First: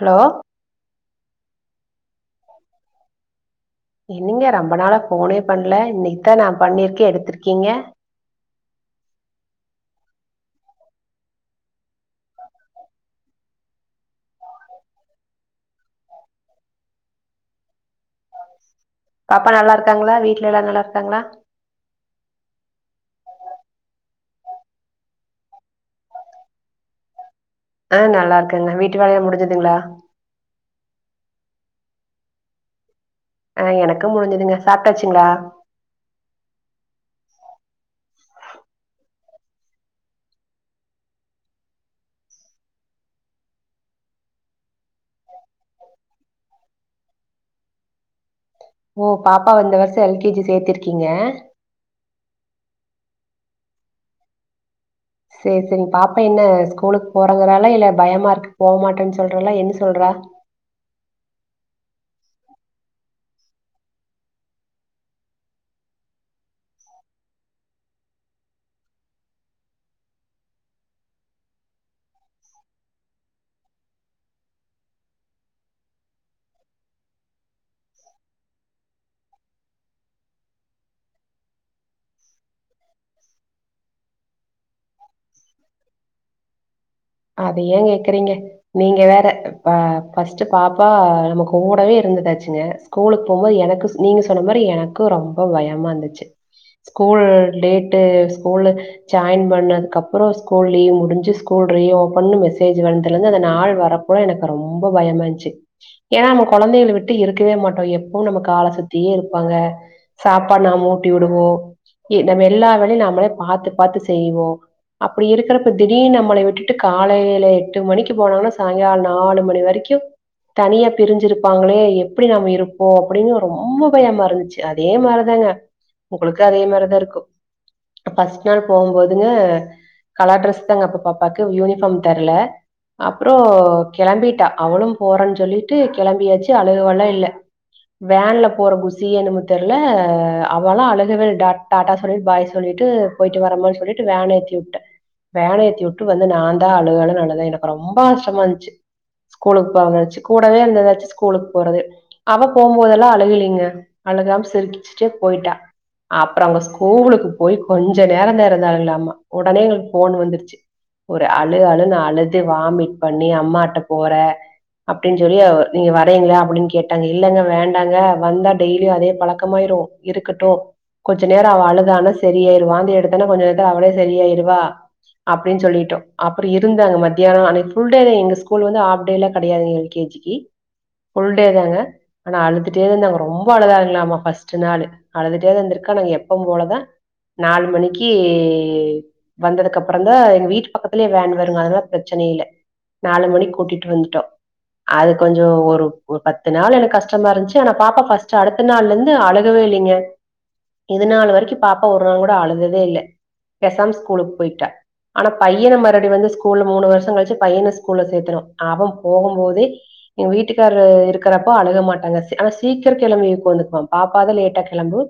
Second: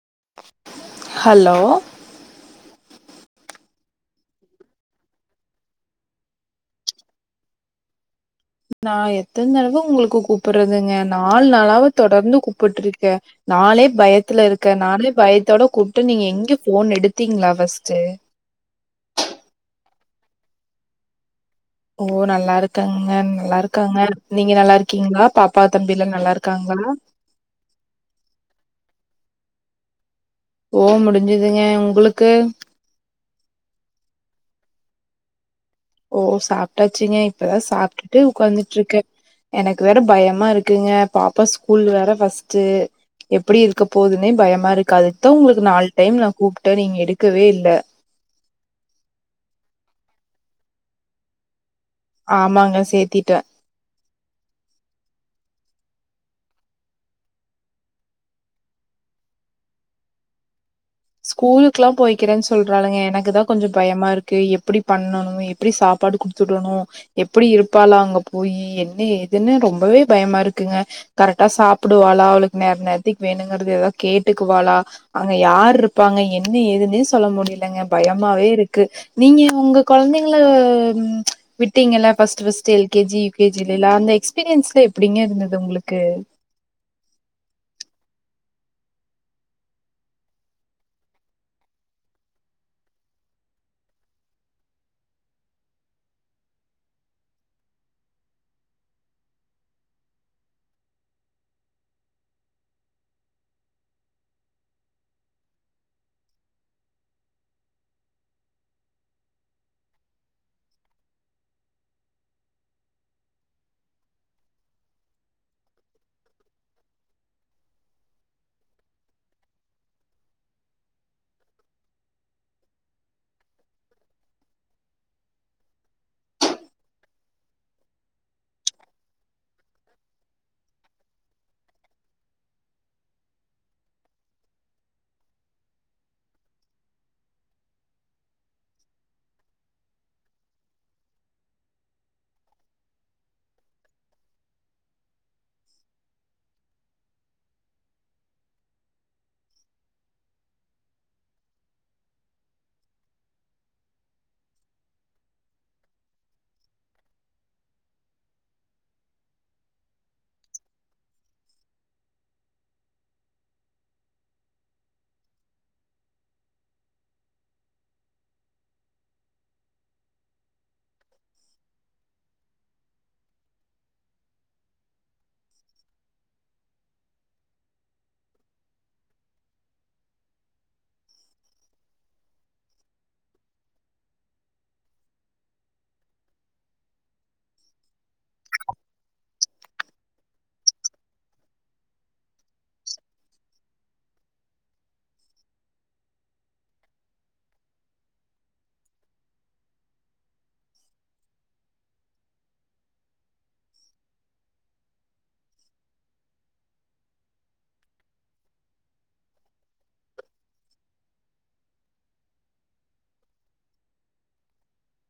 Hello hello என்னிங்க ரம்ப நாள போனே பண்ல இன்னிக்த்தா நா பண்ணிர்க்கே எடுத்துர்க்கீங்க நா எத்தன் தடவ உங்ளுக்கு கூப்புற்றதுங்க நால் நாளாவ தொடர்ந்து கூப்புட்ருக்கே நாளே பயத்துல இருக்க நாங்ளே பயத்தோட கூப்ட்டு நீங்க எங்கெ ஃபோன் எடுத்தீங்ளா ஃபஸ்ட்டு பாப்பா நல்லாருக்காங்ளா வீட்ல எல்லாரு நல்லாருக்காங்ளா ஓ நல்லாருக்காங்கங்க நல்லாருக்காங்க நீங்க நல்லாருக்கீங்ளா பாப்பா தம்பில்ல நல்லாருக்காங்ளா அ நல்லார்க்கங்க வீட்டு வேலயா முடிஞ்சுதுங்ளா ஓ முடிஞ்சுதுங்க உங்குளுக்கு அ எனக்கு முடிஞ்சுதுங்க சாப்ட்டாச்சுங்ளா ஓ சாப்ட்டாச்சுங்க இப்பதா சாப்ட்டுட்டு உக்காந்துட்ருக்கே எனக்கு வேற பயமா இருக்குங்க பாப்பா ஸ்கூல் வேற ஃபஸ்ட்டு எப்புடி இருக்க போதுன்னே பயமா இருக்கு அதுக்தா உங்களுக்கு நால் டைம் நா கூப்ட்ட நீங் எடுக்கவே இல்ல ஓ பாப்பாவ இந்த வருஷ எல் கே ஜி சேத்திருக்கீங்க ஆமாங்க சேத்திட்டே சேரி சேரி பாப்பா என்ன ஸ்கூலுக்கு போறங்றாலா இல்ல பயமாருக்கு போமாட்டன்னு சொல்றாலா என்ன சொல்றா ஸ்கூலுக்குலா போய்கிறேன்னு சொல்றாளுங்க எனக்குதா கொஞ்ச பயமாருக்கு எப்டி பண்ணணு எப்டி சாப்பாடு குடுத்துடணு எப்டி இருப்பாளா அங்க போயி என்ன எதுன்னு ரொம்பவே பயமாருக்குங்க கரெக்டா சாப்டுவாளா அவளுக்கு நேர நேரத்துக்கு வேணுங்கறது எதாது கேட்டுக்குவாளா அங்க யாருப் பபாங்க என்ன ஏதுன்னே சொல்ல முடிலங்க பயமாவே இருக்கு நீங்க உங்க கொழந்தைங்கள விட்டீங்கல ஃபர்ஸ்ட் ஃபஸ்ட்டு எல்கேஜி யுகேஜின்லா அந்த எக்ஸ்பீரியன்ஸ்ல எப்டிங்க இருந்தது உங்களுக்கு அத ஏன் கேக்குறீங்க நீங்க வேற ஃப ஃபஸ்ட்டு பாப்பா நம்ம கூடவே இருந்துட்டாச்சுங்க ஸ்கூலுக்கு போம்போது எனக்கு நீங்க சொன்ன மரி எனக்கு ரொம்ப பயமாந்துச்சு ஸ்கூல் டேட்டு ஸ்கூலு ஜாயின் பண்ணதுக்கப்ற ஸ்கூல் லீவ் முடிஞ்சு ஸ்கூல் ரீ ஒப்பன்னு மெசேஜ் வந்ததுலேந்து அந்த நாள் வரப்பலா எனக்கு ரொம்ப பயமாச்சு ஏனா நம்ம கொழந்தைகள விட்டு இருக்கவே மாட்டோ எப்பவு நம கால சுத்தியே இருப்பாங்க சாப்பாடு நாம ஊட்டி விடுவோ ஏ நம்ம எல்லா வேலையு நம்மளே பாத்து பாத்து செய்வோ அப்டி இருக்கறப்ப தீடீர் நம்மளை விட்டு ட்டு காலைல எட்டு மணிக்கு போனாங்னா சாங்கால நாலு மணி வரைக்கு தனியா பிரிஞ்சிருப்பாங்ளே எப்டி நாம இருப்போ அப்டின்னு ரொம்ப பயமாருந்துச்சி அதே மாரிதாங்க உங்களுக்கு அதே மாரிதா இருக்கு ஃபஸ்ட் நாள் போம்போதுங்க கலர் ட்ரெஸ் தாங்க அப்ப பாப்பாக்கு [unintelligible] ஸ்கூல் யூனிஃபார்ம் தர்ல அப்றொ கெளம்பிட்டா அவளு போறனு சொல்லிட்டு கெளம்பியாச்சி அழுக வெல்லா இல்ல வேன்ல போற குஷியோ என்னமோ தெரில அவளா அழுகவே இல்ல டாட் டாட்டா சொல்லிட் பாய் சொல்லிட்டு போயிட்டு வரேமானு சொல்லிட் வேன் ஏத்தி வுட்டே வேன் ஏத்தி வுட் ட்டு வந்து நா தா அழுஅழுனு அழுதே எனக்கு ரொம்ப கஷ்டமாந்ச்சு ஸ்கூலுக்கு போறதுனச்சி கூடவே இருந்தாச்சி ஸ்கூலுக்கு போறது அவ போம்போதெல்லா அழுகலீங்க அழுகாம சிரிச்சிட்டே போய்ட்டா அப்றம் அங்க ஸ்கூலுக்கு போய் கொஞ்ச நேரந்தா இருந்தாளுங்லாமா வொடனே எங்ளுக்கு போனு வந்ருச்சி ஒரு அழு அழுனு அழுது வாமிட் பண்ணி அம்மாட்ட போறே அப்டிஞ்சொல்லி அவ நீங்க வரேங்ளா அப்டினு கேட்டாங்க இல்லங்க வேண்டாங்க வந்தா டெய்லியு அதே பழக்கமாயிரு இருக்கட்டு கொஞ்ச நேர அவ அழுதானா சரியா ஆயிரு வாந்தி எடுத்தன்னா கொஞ்ச நேரத்துல அவளே சரியாயிருவா அப் அப்டினு சொல்லிட்டோ அப்றொ இருந்து அங்க மதியான அன்னக்கி ஃபுல் டே இங்க ஸ்கூல் வந்து ஆஃப் டேலா கெடையாதுங எல் கே ஜிக்கு ஃபுல்டே தாங்க ஆனா அழுதுட்டே இருந்தாங்க ரொம்ப அழுதாங்லாமா ஃபஸ்ட் நாளு அழுதுட்டே தாருந்திருக்கா நாங்க எப்ப போலதா நாலு மணிக்கி வந்ததுக்கப்றந்தா வீட்டு பக்கத்லே வேன் வருங்க அதெல்லா பிரச்ன இல்ல நாலு மணி கூட்டிட்டு வந்துட்டோ அது கொஞ்ச ஒரு ஒரு பத்து நாள் எனக்கு கஷ்டமாந்துச்சு ஆனா பாப்பா ஃபஸ்ட் அடுத்த நாள்லந்து அழுகவே இல்லங்க இது நாள் வரைக்கு பாப்பா ஒரு நாள் கூட அழுததே இல்ல பேசாம ஸ்கூலுக்கு போய்ட்டா ஆனா பையன மறுபடி வந்து ஸ்கூல்ல மூணு வருஷ கழிச்சி பையன ஸ்கூல்ல சேத்துரோ அவ போகம்போதே எங்க வீட்டுக்கார்ரு இருக்றப்போ அழுக மாட்டாங்க ஆனா சீக்ர கெளம்பி உக்காந்துக்குவா பாப்பா தா லேட்டா கெளம்பு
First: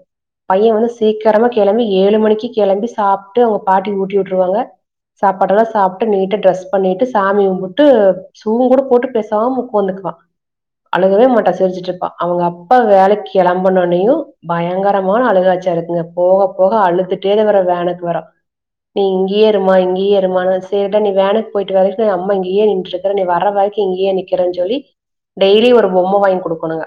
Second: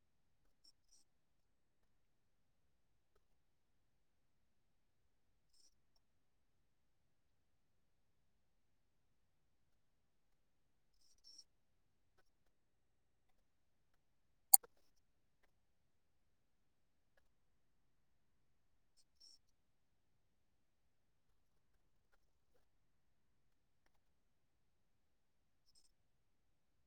பைய வந்து சீக்ரமா கெளம்பி ஏழு மணிக்கு கெளம்பி சாப்ட்டு அவங்க பாட்டி ஊட்டி வுட்டுருவாங்க சாப்பாடெல்லா சாப்ட்டு நீட்டா ட்ரெஸ் பண்ணிட்டு சாமி கும்புட்டு சூவுங்கூட போட் பேசாம உக்காந்துக்குவா அழுகவே மாட்டா சிரிச்சிட்ருப்பா அவங்க அப்பா வேலைக்கு கெளம்புநொன்னயு பயங்கரமான அழுகாச்சியாருக்குங்க போக போக அழுதுட்டே தா வரா வேனுக்கு வரா நீ இங்கயே இருமா இங்கே இருமானு சேரிடா நீ வேனுக்கு போயிட்டு வர்ற வரை அம்மா இங்கெயே நின்ட்டு இருக்ற நீ வர்ற வரைக்கு இங்கெயே நிக்கிறே சொல்லி டெய்லி ஒரு பொம்ம வாங்கி குடுக்கணுங்க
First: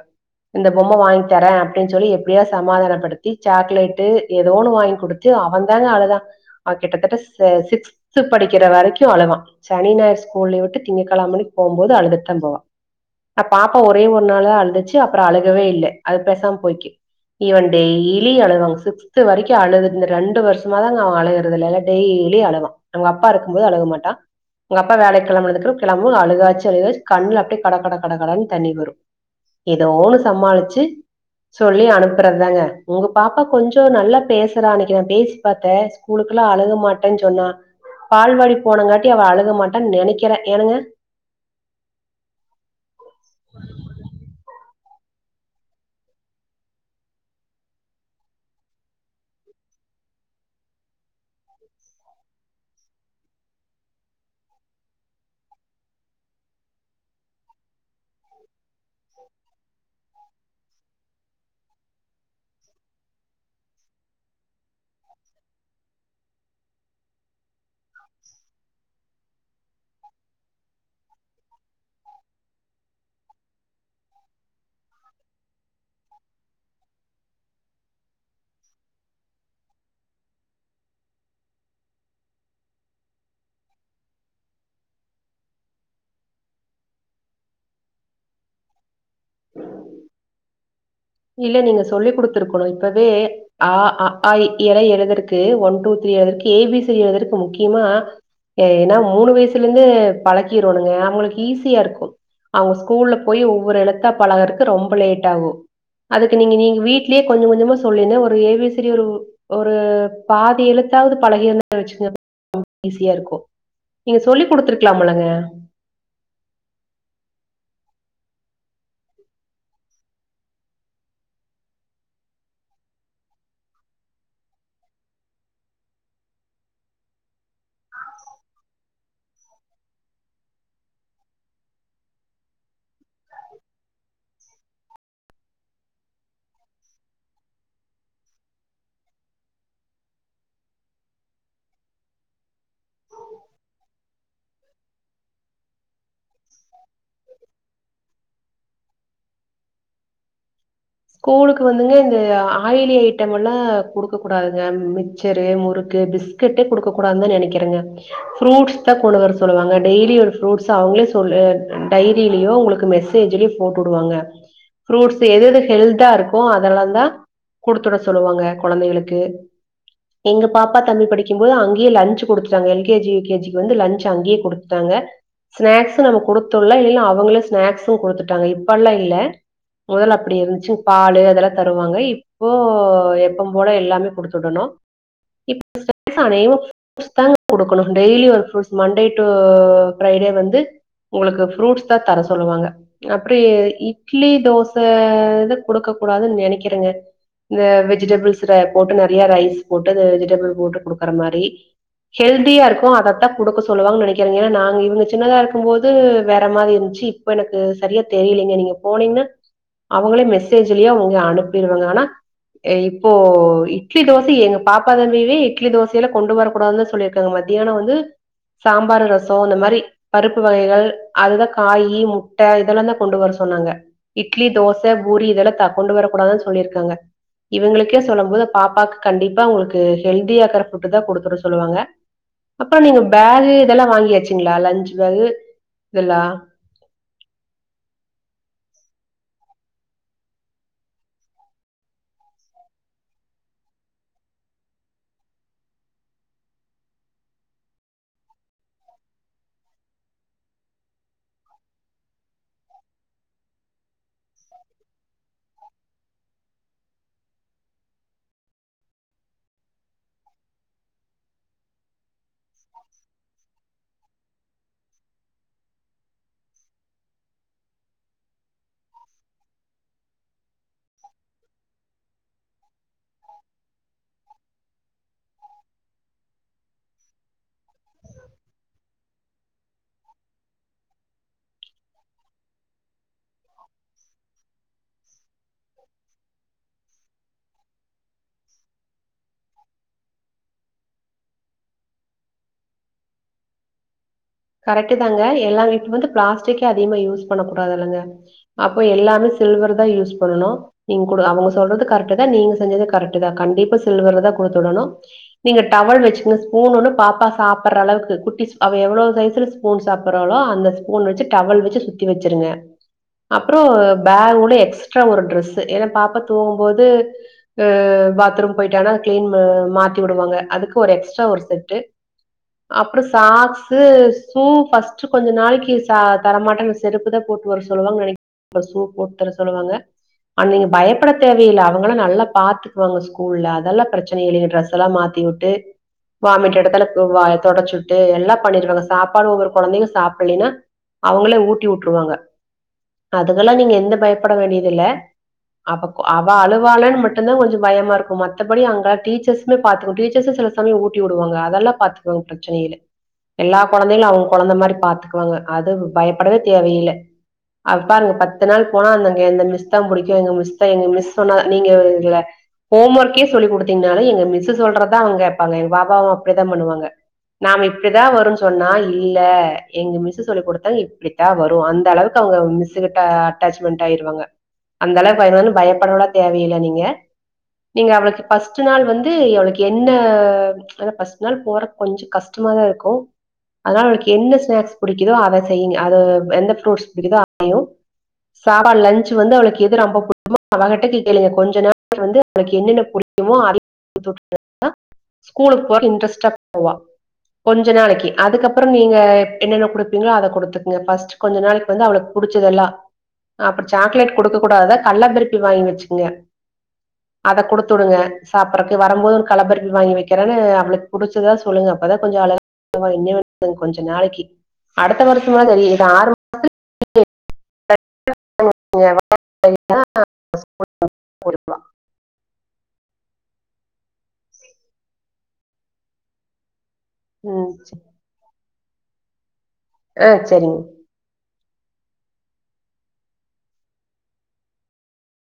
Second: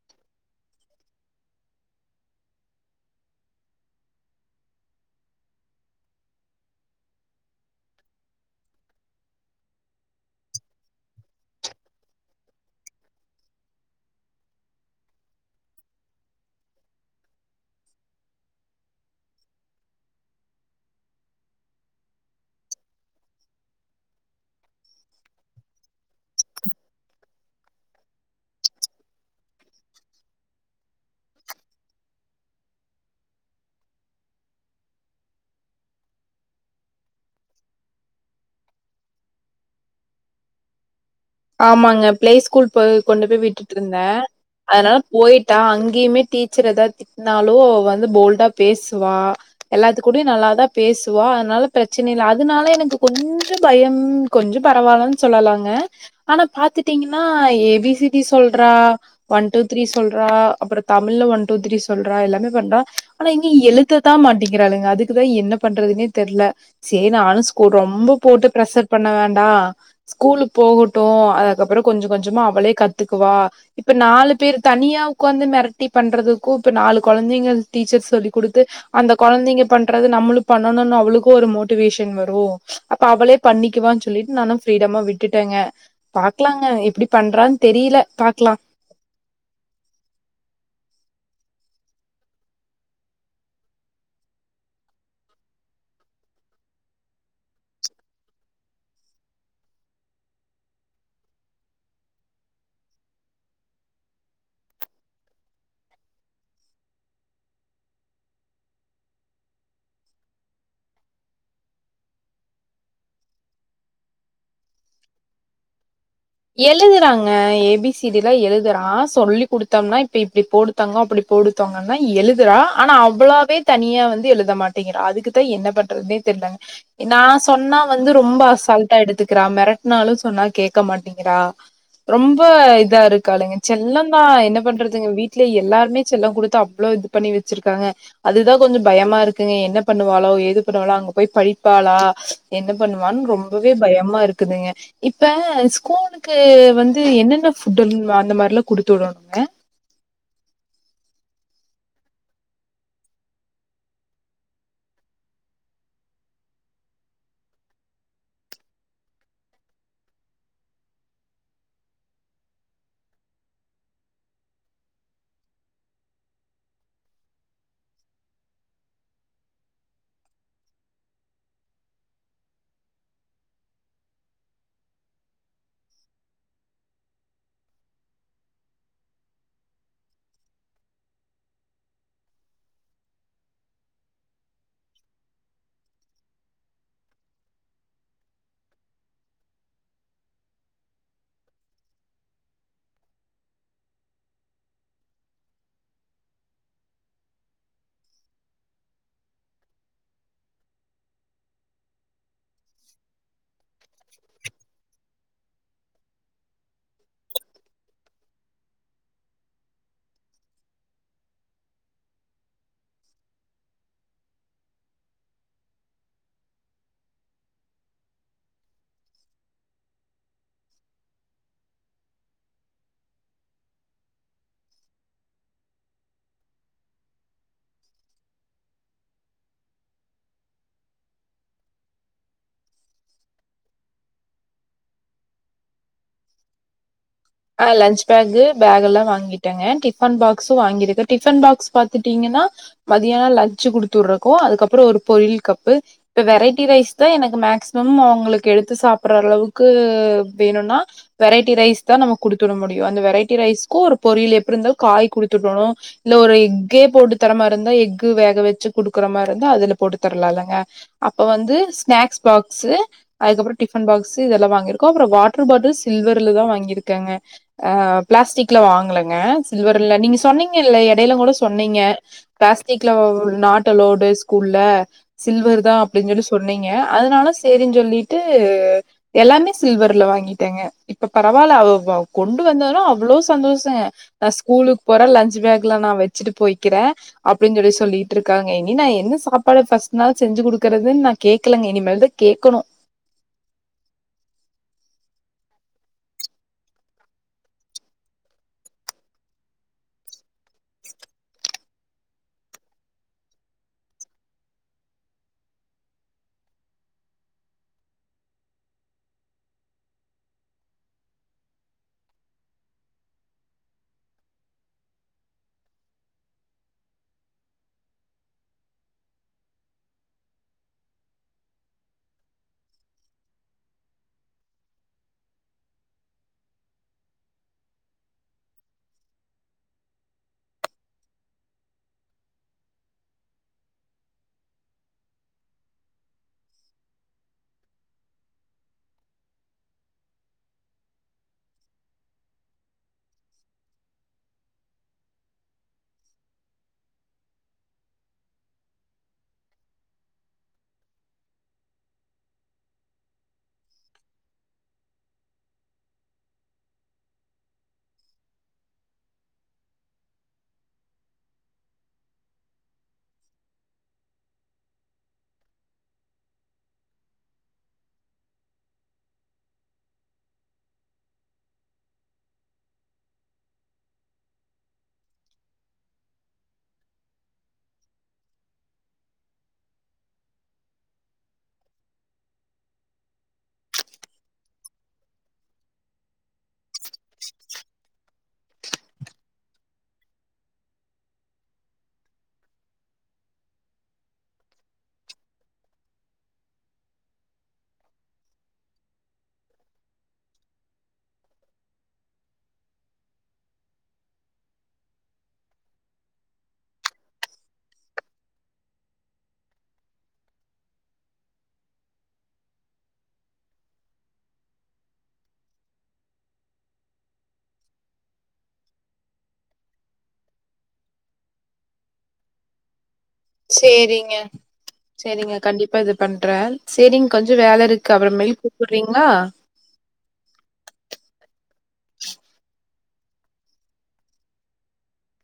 இந்த பொம்ம வாங்கி தரே அப்டின் சொல்லி எப்டியாவது சமாதானப்படுத்தி சாக்லேட்டு எதோ ஒண்ணு வாங்கி குடுத்து அவெதாங்க அழுதா அவெ கிட்டத்தட்ட ச சிக்ஸ்த் படிக்ற வரைக்கு அழுவா சனி ஞாயிறு ஸ்கூல் லீவ் விட்டு திங்க கெழம அன்னாக்கி போம்போது அழுதுட்தா போவா ஆனா பாப்பா ஒரே ஒரு நாளுதா அழுதுச்சி அப்றோ அழுகவே இல்ல அது பேசாம போய்க்கு இவெ டெய்லி அழுவாங்க சிக்ஸ்த் வரைக்கு அழுது இந்த ரெண்டு வருஷமாதாங்க அவெ அழுகுறது இ்ல்ல இல்லனா டெய்லி லி அழுவான் அவங்க அப்பா இருக்கு போது அழுக மாட்டா அவங்க அப்பா வேலக்கி கெளம்புனதுக்கப்ற கெளம்பனு அழுகாச்சி அழுகாச்சி கண்ணுல அப்டி கடகட கடகடனு தண்ணி வரும் எதோ ஒண்ணு சமாளிச்சி சொல்லி அனுப்புறதாங்க உங்க பாப்பா கொஞ்சொ நல்லா பேசுறானு நெனக்றே பேசி பாத்தே ஸ்கூலுக்குலா அழுக மாட்டே டேனு சொன்னா பால்வாடி போனங்காட்டி அவ அழுக மாட்டா நெனைக்றே ஏனுங்க ஆமாங்க பிளே ஸ்கூல் போய் கொண்டு போய் விட்டுட்ருந்தே அதனால போய்ட்டா அங்கெயுமே டீச்சர் எதாது திட்னாலோ வந்து போல்டா பேசுவா எல்லாத்து கூடொயு நல்லாதா பேசுவா அதனால பிரச்ன இல்ல அதனால எனக்கு கொஞ்ச பயம் கொஞ்ச பரவாயில்லனு சொல்லலாங்க ஆனா பாத்துட்டீங்னா ஏபிசிடி சொல்றா ஒன் டூ த்ரீ சொல்றா அப்ற தமிழ்ல ஒன் டூ த்ரீ சொல்றா எல்லாமே பண்றா ஆனா இங்கெ எழுத தா மாட்டேங்றாளுங்க அதுக்குதா என்ன பண்றதுனே தெர்ல செரி நானு ஸ்கூல் ரொம்ப போட்டு பிரெஷர் பண்ண வேண்டா ஸ்கூலுக்கு போகட் டும் அதக்கப்பற கொஞ்ச கொஞ்சமா அவளே கத்துக்குவா இப்ப நாலு பேர் தனியா உக்காந்து மெரட்டி பண்றதுக்கு இப்ப நாலு கொழந்தைங்க டீச்சர் சொல்லி குடுத்து அந்த கொழந்தைங்க பண்றது நம்மளு பண்ணணும்னு அவளுக்கு ஒரு மோட்டிவேஷன் வரு அப்ப அவளே பண்ணிக்குவானு சொல்லி நானு ஃப்ரீடமா விட்டுட்டேங்க பாக்லாங்க எப்டி பண்றான் தெரீல பாக்லா இல்ல நீங்க சொல்லி குடுத்ருக்கணு இப்பவே ஆ அஆஇஈ எல்லா எழுதறதுக்கு ஒன் டூ த்ரீ வரைக்கி ஏபிசி எழுதறதுக்கு முக்யமா ஏன்னா மூணு வயசுலந்து பழக்கிரனுங்க அவங்களுக்கு ஈஸியாருக்கூ அவங்க ஸ்கூல்ல போய் ஒவ்வொரு எழுத்தா பழகறக்கு ரொம்ப லேட்டாகு அதுக்கு நீங்க நீங்க வீட்லே கொஞ்ச கொஞ்சமா சொல்லிந்த ஒரு ஏபிசிடி ஒரு பாதி எழுத்தாவது பழகிருந்தா வச்சுக்கிங்க ஈஸியாருக்கு நீங்க சொல்லி குடுத்துருக்லாமல்லங்க எழுதுறாங்க ஏபிசிடிலா எழுதுறா சொல்லி குடுத்தம்னா இப்ப இப்டி போடு தங்கம் அப்டி போடு தங்கம்னா எழுதுறா ஆனா அவளாவ்வே தனியா வந்து எழுத மாட்டேங்கறா அதுக்குதா என்ன பண்றதென்னே தெர்லங் நா சொன்னா வந்து ரொம்ப அசால்ட்டா எடுத்துக்றா மெரட்னாலு சொன்னா கேட்க மாட்டேங் க்றா ரொம்ப இதாருக்காளுங்க செல்லந்தா என்ன பண்றதுங்க வீட்ல எல்லாருமே செல்ல குடுத்து அவ்ளோ இது பண்ணி வச்சிருக்காங்க அதுதா கொஞ்ச பயமாருக்குங்க என்ன பண்ணுவாளோ ஏது பண்ணுவாளோ அங்க போய் படிப்பாளா என்ன பண்ணுவான் ரொம்பவே பயமாருக்குதுங்க இப்ப கூலுக்கு வந்து என்னென்ன ஃபுட் அந்த மாதிரிலா குடுத்து வுடணுங்க ஸ்கூலுக்கு வந்துங்க இந்த ஆயிலி ஐட்ட எல்லா குடுக்க கூடாதுங்க மிட்சரு முறுக்கு பிஸ்கட்டே குடுக்க கூடாதுனுதா நெனைக்றேங்க ஃப்ரூட்ஸ் தா கொண்டு வர சொல்லுவாங்க டெய்லி ஒரு ஃப்ரூட்ஸ் அவங்களே சொல் ஆ டைரிலயோ உங்களுக்கு மெசேஜ்லயோ போட்டு வுடுவாங்க ஃப்ரூட்ஸ் எதெது ஹெல்த்தாருக்கு அதெல்லா தா குடுத்துட சொல்லுவாங்க கொழந்தளுக்கு எங்க பாப்பா தம்பி படிக்கம்போது அங்கே லஞ்ச் குடுத்துட்டாங்க L K G U K G க்கு வந்து லஞ்ச் அங்கே குடுத்துட்டாங்க ஸ்நாக்ஸு நம்ம குடுத்துவுட்லா இல்லன்னா அவங்களே ஸ்நாக்ஸும் குடுத்துட்டாங்க இப்பெல்லா இல்ல மொதல்ல அப்டி இருந்து சு பாலு அதெல்லா தருவாங்க இப்போ எப்பம்போல எல்லாமே குடுத்து வுடணு இப்ப [unintelligible] அநேகமாக ஃப்ரூட்ஸ் தாங்க குடுக்கணும் டெய்லி ஒரு ஃப்ரூட்ஸ் மண்டே டூ ஃப்ரைடே வந்து உங்களுக்கு ஃப்ரூட்ஸ்தா தர சொல்லுவாங்க அப்டி இட்லி தோச இத குடுக்க கூடாதுனு நெனைக்றங்க இந்த வெஜிடபிள்ஸ் போட்டு நெறையா ரைஸ் போட்டு இந்த வெஜிடபிள் போட்டு குடுக்கற மாரி ஹெல்தியாருக்கு அதத்தா குடுக்க சொல்லுவாங்க நெனைக்றே ஏனா நாங்க இவங்க சின்னதா இருக்கம்போது வேற மாதிரிந்துச்சி இப்ப எனக்கு சரியா தெரிலிங்க நீங்க போனீங்கனா அவங்களே மெசே சேஜ்லே அவங்க அனுப்பிருவாங்க ஆனா இப்போ இட்லி தோச எங்க பாப்பா தம்பியவே இட்லி தோசையெல்லா கொண்டு வரக்கூடாதுனுதா சொல்லிருக்காங்க மத்தியான வந்து சாம்பாரு ரசோ இந்த மாரி பருப்பு வகைகள் அதுல காயி முட்ட இதெல்லா தா கொண்டு வர சொன்னாங்க இட்லி தோச பூரி இதெல்லா த கொண்டு வரக்கூடாதுனு சொல்லிருக்காங்க இவங்ளுக்கே சொல்லம்போது பாப்பாக்கு கண்டிப்பா ஒங்ளுக்கு ஹெல்தியாருக்கற ஃபுட் தா குடுத்துவிட சொல்லுவாங்க அப்ற நீங்க பேகு இதெல்லா வாங்கியாச்சுங்ளா லஞ்ச் பேகு இதெல்லா ஆ லஞ்ச் பேகு பேக் எல்லா வாங்கிட்டேங்க டிஃபன் பாக்ஸும் வாங்கிருக்க டிஃபன் பாக்ஸ் பாத்துட்டீங்னா மதியான லஞ்ச் குடுத்து வுட்றக்கு அதக்கப்புற ஒரு பொரியல் கப்பு இப்ப வெரைட்டி ரைஸ் தா எனக்கு மேக்சிமம் அவங்களுக்கு எடுத்து சாப்ட்ற அளவுக்கு வேணுனா வெரைட்டி ரைஸ் தா நாம குடுத்துட முடியு அந்த வெரைட்டி ரைஸ்க்கூ ஒரு பொரியல் எப்டி இருந்த காய் குடுத்துவுடணு இல்ல ஒரு எக்கே போட்டு தர மாரி இருந்தா எக்கு வேக வச்சு குடுக்குற மாரி இருந்தா அதுல போட்டு தரலாலங்க அப்ப வந்து ஸ்நாக்ஸ் பாக்சு அதுக்கப்பற டிஃபன் பாக்சு இதெல்லா வாங்கீருக்கோ அப்புற வாட்டர் பாட்டில் சில்வர்ல தா வாங்கிரு கேங்க ஆ பிளாஸ்டிக்ல வாங்கலங்க சில்வர்ல நீங்க சொன்னீங்கில்ல எடைல கூட சொன்னீங்க பிளாஸ்டிக்ல நாட் அலோவ்டு ஸ்கூல்ல சில்வர் தா அப்டின் சொல்லி சொன்னீங்க அதனால சேரின்ஞ் சொல்லிட்டு எல்லாமே சில்வர்ல வாங்கிட்டேங்க இப்ப பரவால்ல அவ அவ கொண்டு வந்தது அவ்ளோ சந்தோஷங்க நா ஸ்கூலுக்கு போறே லஞ்ச் பா லஞ்ச் பேக்ல நா வச்சுட்டு போய்க்கிறே அப்டிஞ் சொல்லி சொல்லிட்ருக்காங்க [unintelligible] என்ன சாப்பாடு ஃபஸ்ட் நாள் செஞ்சி குடுக்கறதுனு நா கேக்கலங்க இனிமேல்தா கேக்கணு கரெக்ட்டு தாங்க எல்லா [unintelligible] வந்து பிளாஸ்டிக்கே அதிகமா யூஸ் பண்ண கூடாதுல்லங்க அப்ப எல்லாமே சில்வர் தா யூஸ் பண்ணணு நீங் கூட அவங்க சொல்றது கரெக்ட் தா நீங்க செஞ்சது கரெக்ட் தா கண்டிப்பா சில்வர்ல தா குடுத்து வுடணு நீங்க டவல் வச்சினுங்க ஸ்பூன் ஒண்ணு பாப்பா சாப்புட்ற அளவுக்கு குட்டி சு அவ எவ்ளோ சைஸ் [unintelligible] ஸ்பூன் சாப்ட்றாளோ அந்த ஸ்பூன் வச்சி டவல் வச்சி சுத்தி வச்சிருங்க அப்ற பேக்கோட எக்ஸ்ட்ரா ஒரு ட்ரெஸ் ஏனா பாப்பா தூங்கும்போது ஆ பாத்ரூம் போயிட்டானா அத கிளீன் பா மாத்தி வுடுவாங்க அதுக்கு ஒரு எக்ஸ்ட்ரா ஒரு செட்டு அப்ற சாக்சு ஸூ பஸ்ட் கொஞ்ச நாளைக்கி சா தரமாட்டாங்க செருப்புதா போட்டு வர சொல்லுவாங்க நெனைக்றே. அப்றோ ஷூ போட்டு வர சொல்லுவாங்க. ஆனா நீங் பயப்பட தேவையில்ல. அவங்கல்லா நல்லா பாத்துக்குவாங்க ஸ்கூல்ல. அதெல்லா பிரச்னை இல்லீங்க. ட்ரெஸெல்லா மாத்திவுட்டு, வாமிட் எடுத்தாலு ம் வாய தொடச்சிவிட்டு எல்லா பண்ணிருவாங்க சாப் தாலும் உங்க கொழந்தைங்க சாப்லைன்ன அவுங்களே ஊட்டி உட்ருவாங்க. அதுக்கெல்லா நீங்க எந்த பயப்பட வேண்டியது இல்ல. அவ அழுவாலான்னு மட்டுந்தா கொஞ்சோ பயமாருக்கு மத்தபடி அங்க டீச்சர்ஸுமே பாத்துக்கு டீச்சர்ஸும் சில சமயம் ஊட்டி உடுவாங்க. அதெல்லா பாத்துக்குவாங்க பிரச்னை இல்ல எல்லா கொழந்தைங்கள அவுங்க கொழந்த மாரி பாத்துக்குவாங்க அது பயப்படவே தேவையில்ல அவ பாருங்க பத்து நாள் போனா அந்-அந்-அந்த இந்த மிஸ் தா புடிக்கு இந்த எங்க மிஸ் தா எங்க மிஸ் சொன்னா நீங்க கொஞ்சோ ஹோம் ஒர்க்கே சொல்லிக் குடுத்தீங்கன்னாலு எங்க மிஸ் சொல்றதா அவுங்க கேப்பாங்க எங்க பாப்பாவும் அப்டிதா பண்ணுவாங்க நாமு இப்டிதா வரும் சொ சொன்னா இல்ல எங்க மிஸ் சொல்லிக் குடுத்தது இப்டித்தா வரும் அந்த அளவுக்கு அவுங்க மிஸ்ஸுகிட்ட அட்டாச்மெண்ட் ஆயிருவாங்க அந்த அளவுக்கு ஆயிருவாங்கனு பயப்படனுல்லா தேவையில்ல நீங்க நீங்க அவளுக்கு பஸ்ட் நாள் வந்து அவளுக்கு என்ன ஏனா பஸ்ட் நாள் போறதுக்கு கொஞ்சோ கஷ்டமாதா இருக்கு அதனால அவளுக்கு என்ன ஸ்நாக்ஸ் புடிக்குதோ அத செய்யுங்க அதத எந்த ஃப்ரூட்ஸ் புடிக்குதோ அதயு சாதா லன்ச்சு வந்து அவுளுக்கு எது ரொம்ப புடிக்குமோ அவகிட்ட கி கேளுங்க கொஞ்சோ நாள் வந்து அவுளுக்கு என்னென்ன பிடிக்குமோ [inaudible] ஸ்கூலுக்கு போறது இன்ட்ரெஸ்ட்டா போவ்வா கொஞ்ச நாளிக்கி அதுக்கப்புறோ நீங்க இப் என்னென்ன குடுப்பீங்குளோ அத கொடுத்துக்குங்க ஃபஸ்ட் கொஞ்ச நாளிக்கி வந்து அவுளுக்கு புடிச்சதெல்லா அப்புறோ சாக்லேட் கொடுக்க கூடாதுதா கள்ளப்பருப்பி வாங்கி வெச்சுங்க அத குடுத்துடுங்க சாப்பிறதுக்கு வரும்போது கள்ளப்பருப்பி வாங்கி வெக்கிறேனு அவுளுக்கு புடிச்சுதா சொல்லுங்க அப்பதா கொஞ்சோ அழ [inaudible] கொஞ்சோ நாளிக்கி அடுத்த வருஷம்லா தெரியு [inaudible] [inaudible] சேரிங்க சேரிங்க கண்டிப்பா இது பண்றே சேரிங்க கொஞ்சோ ம் வேல இருக்கு அப்புற மேல் கூப் சொல்றீங்குளா அ சேரிங்க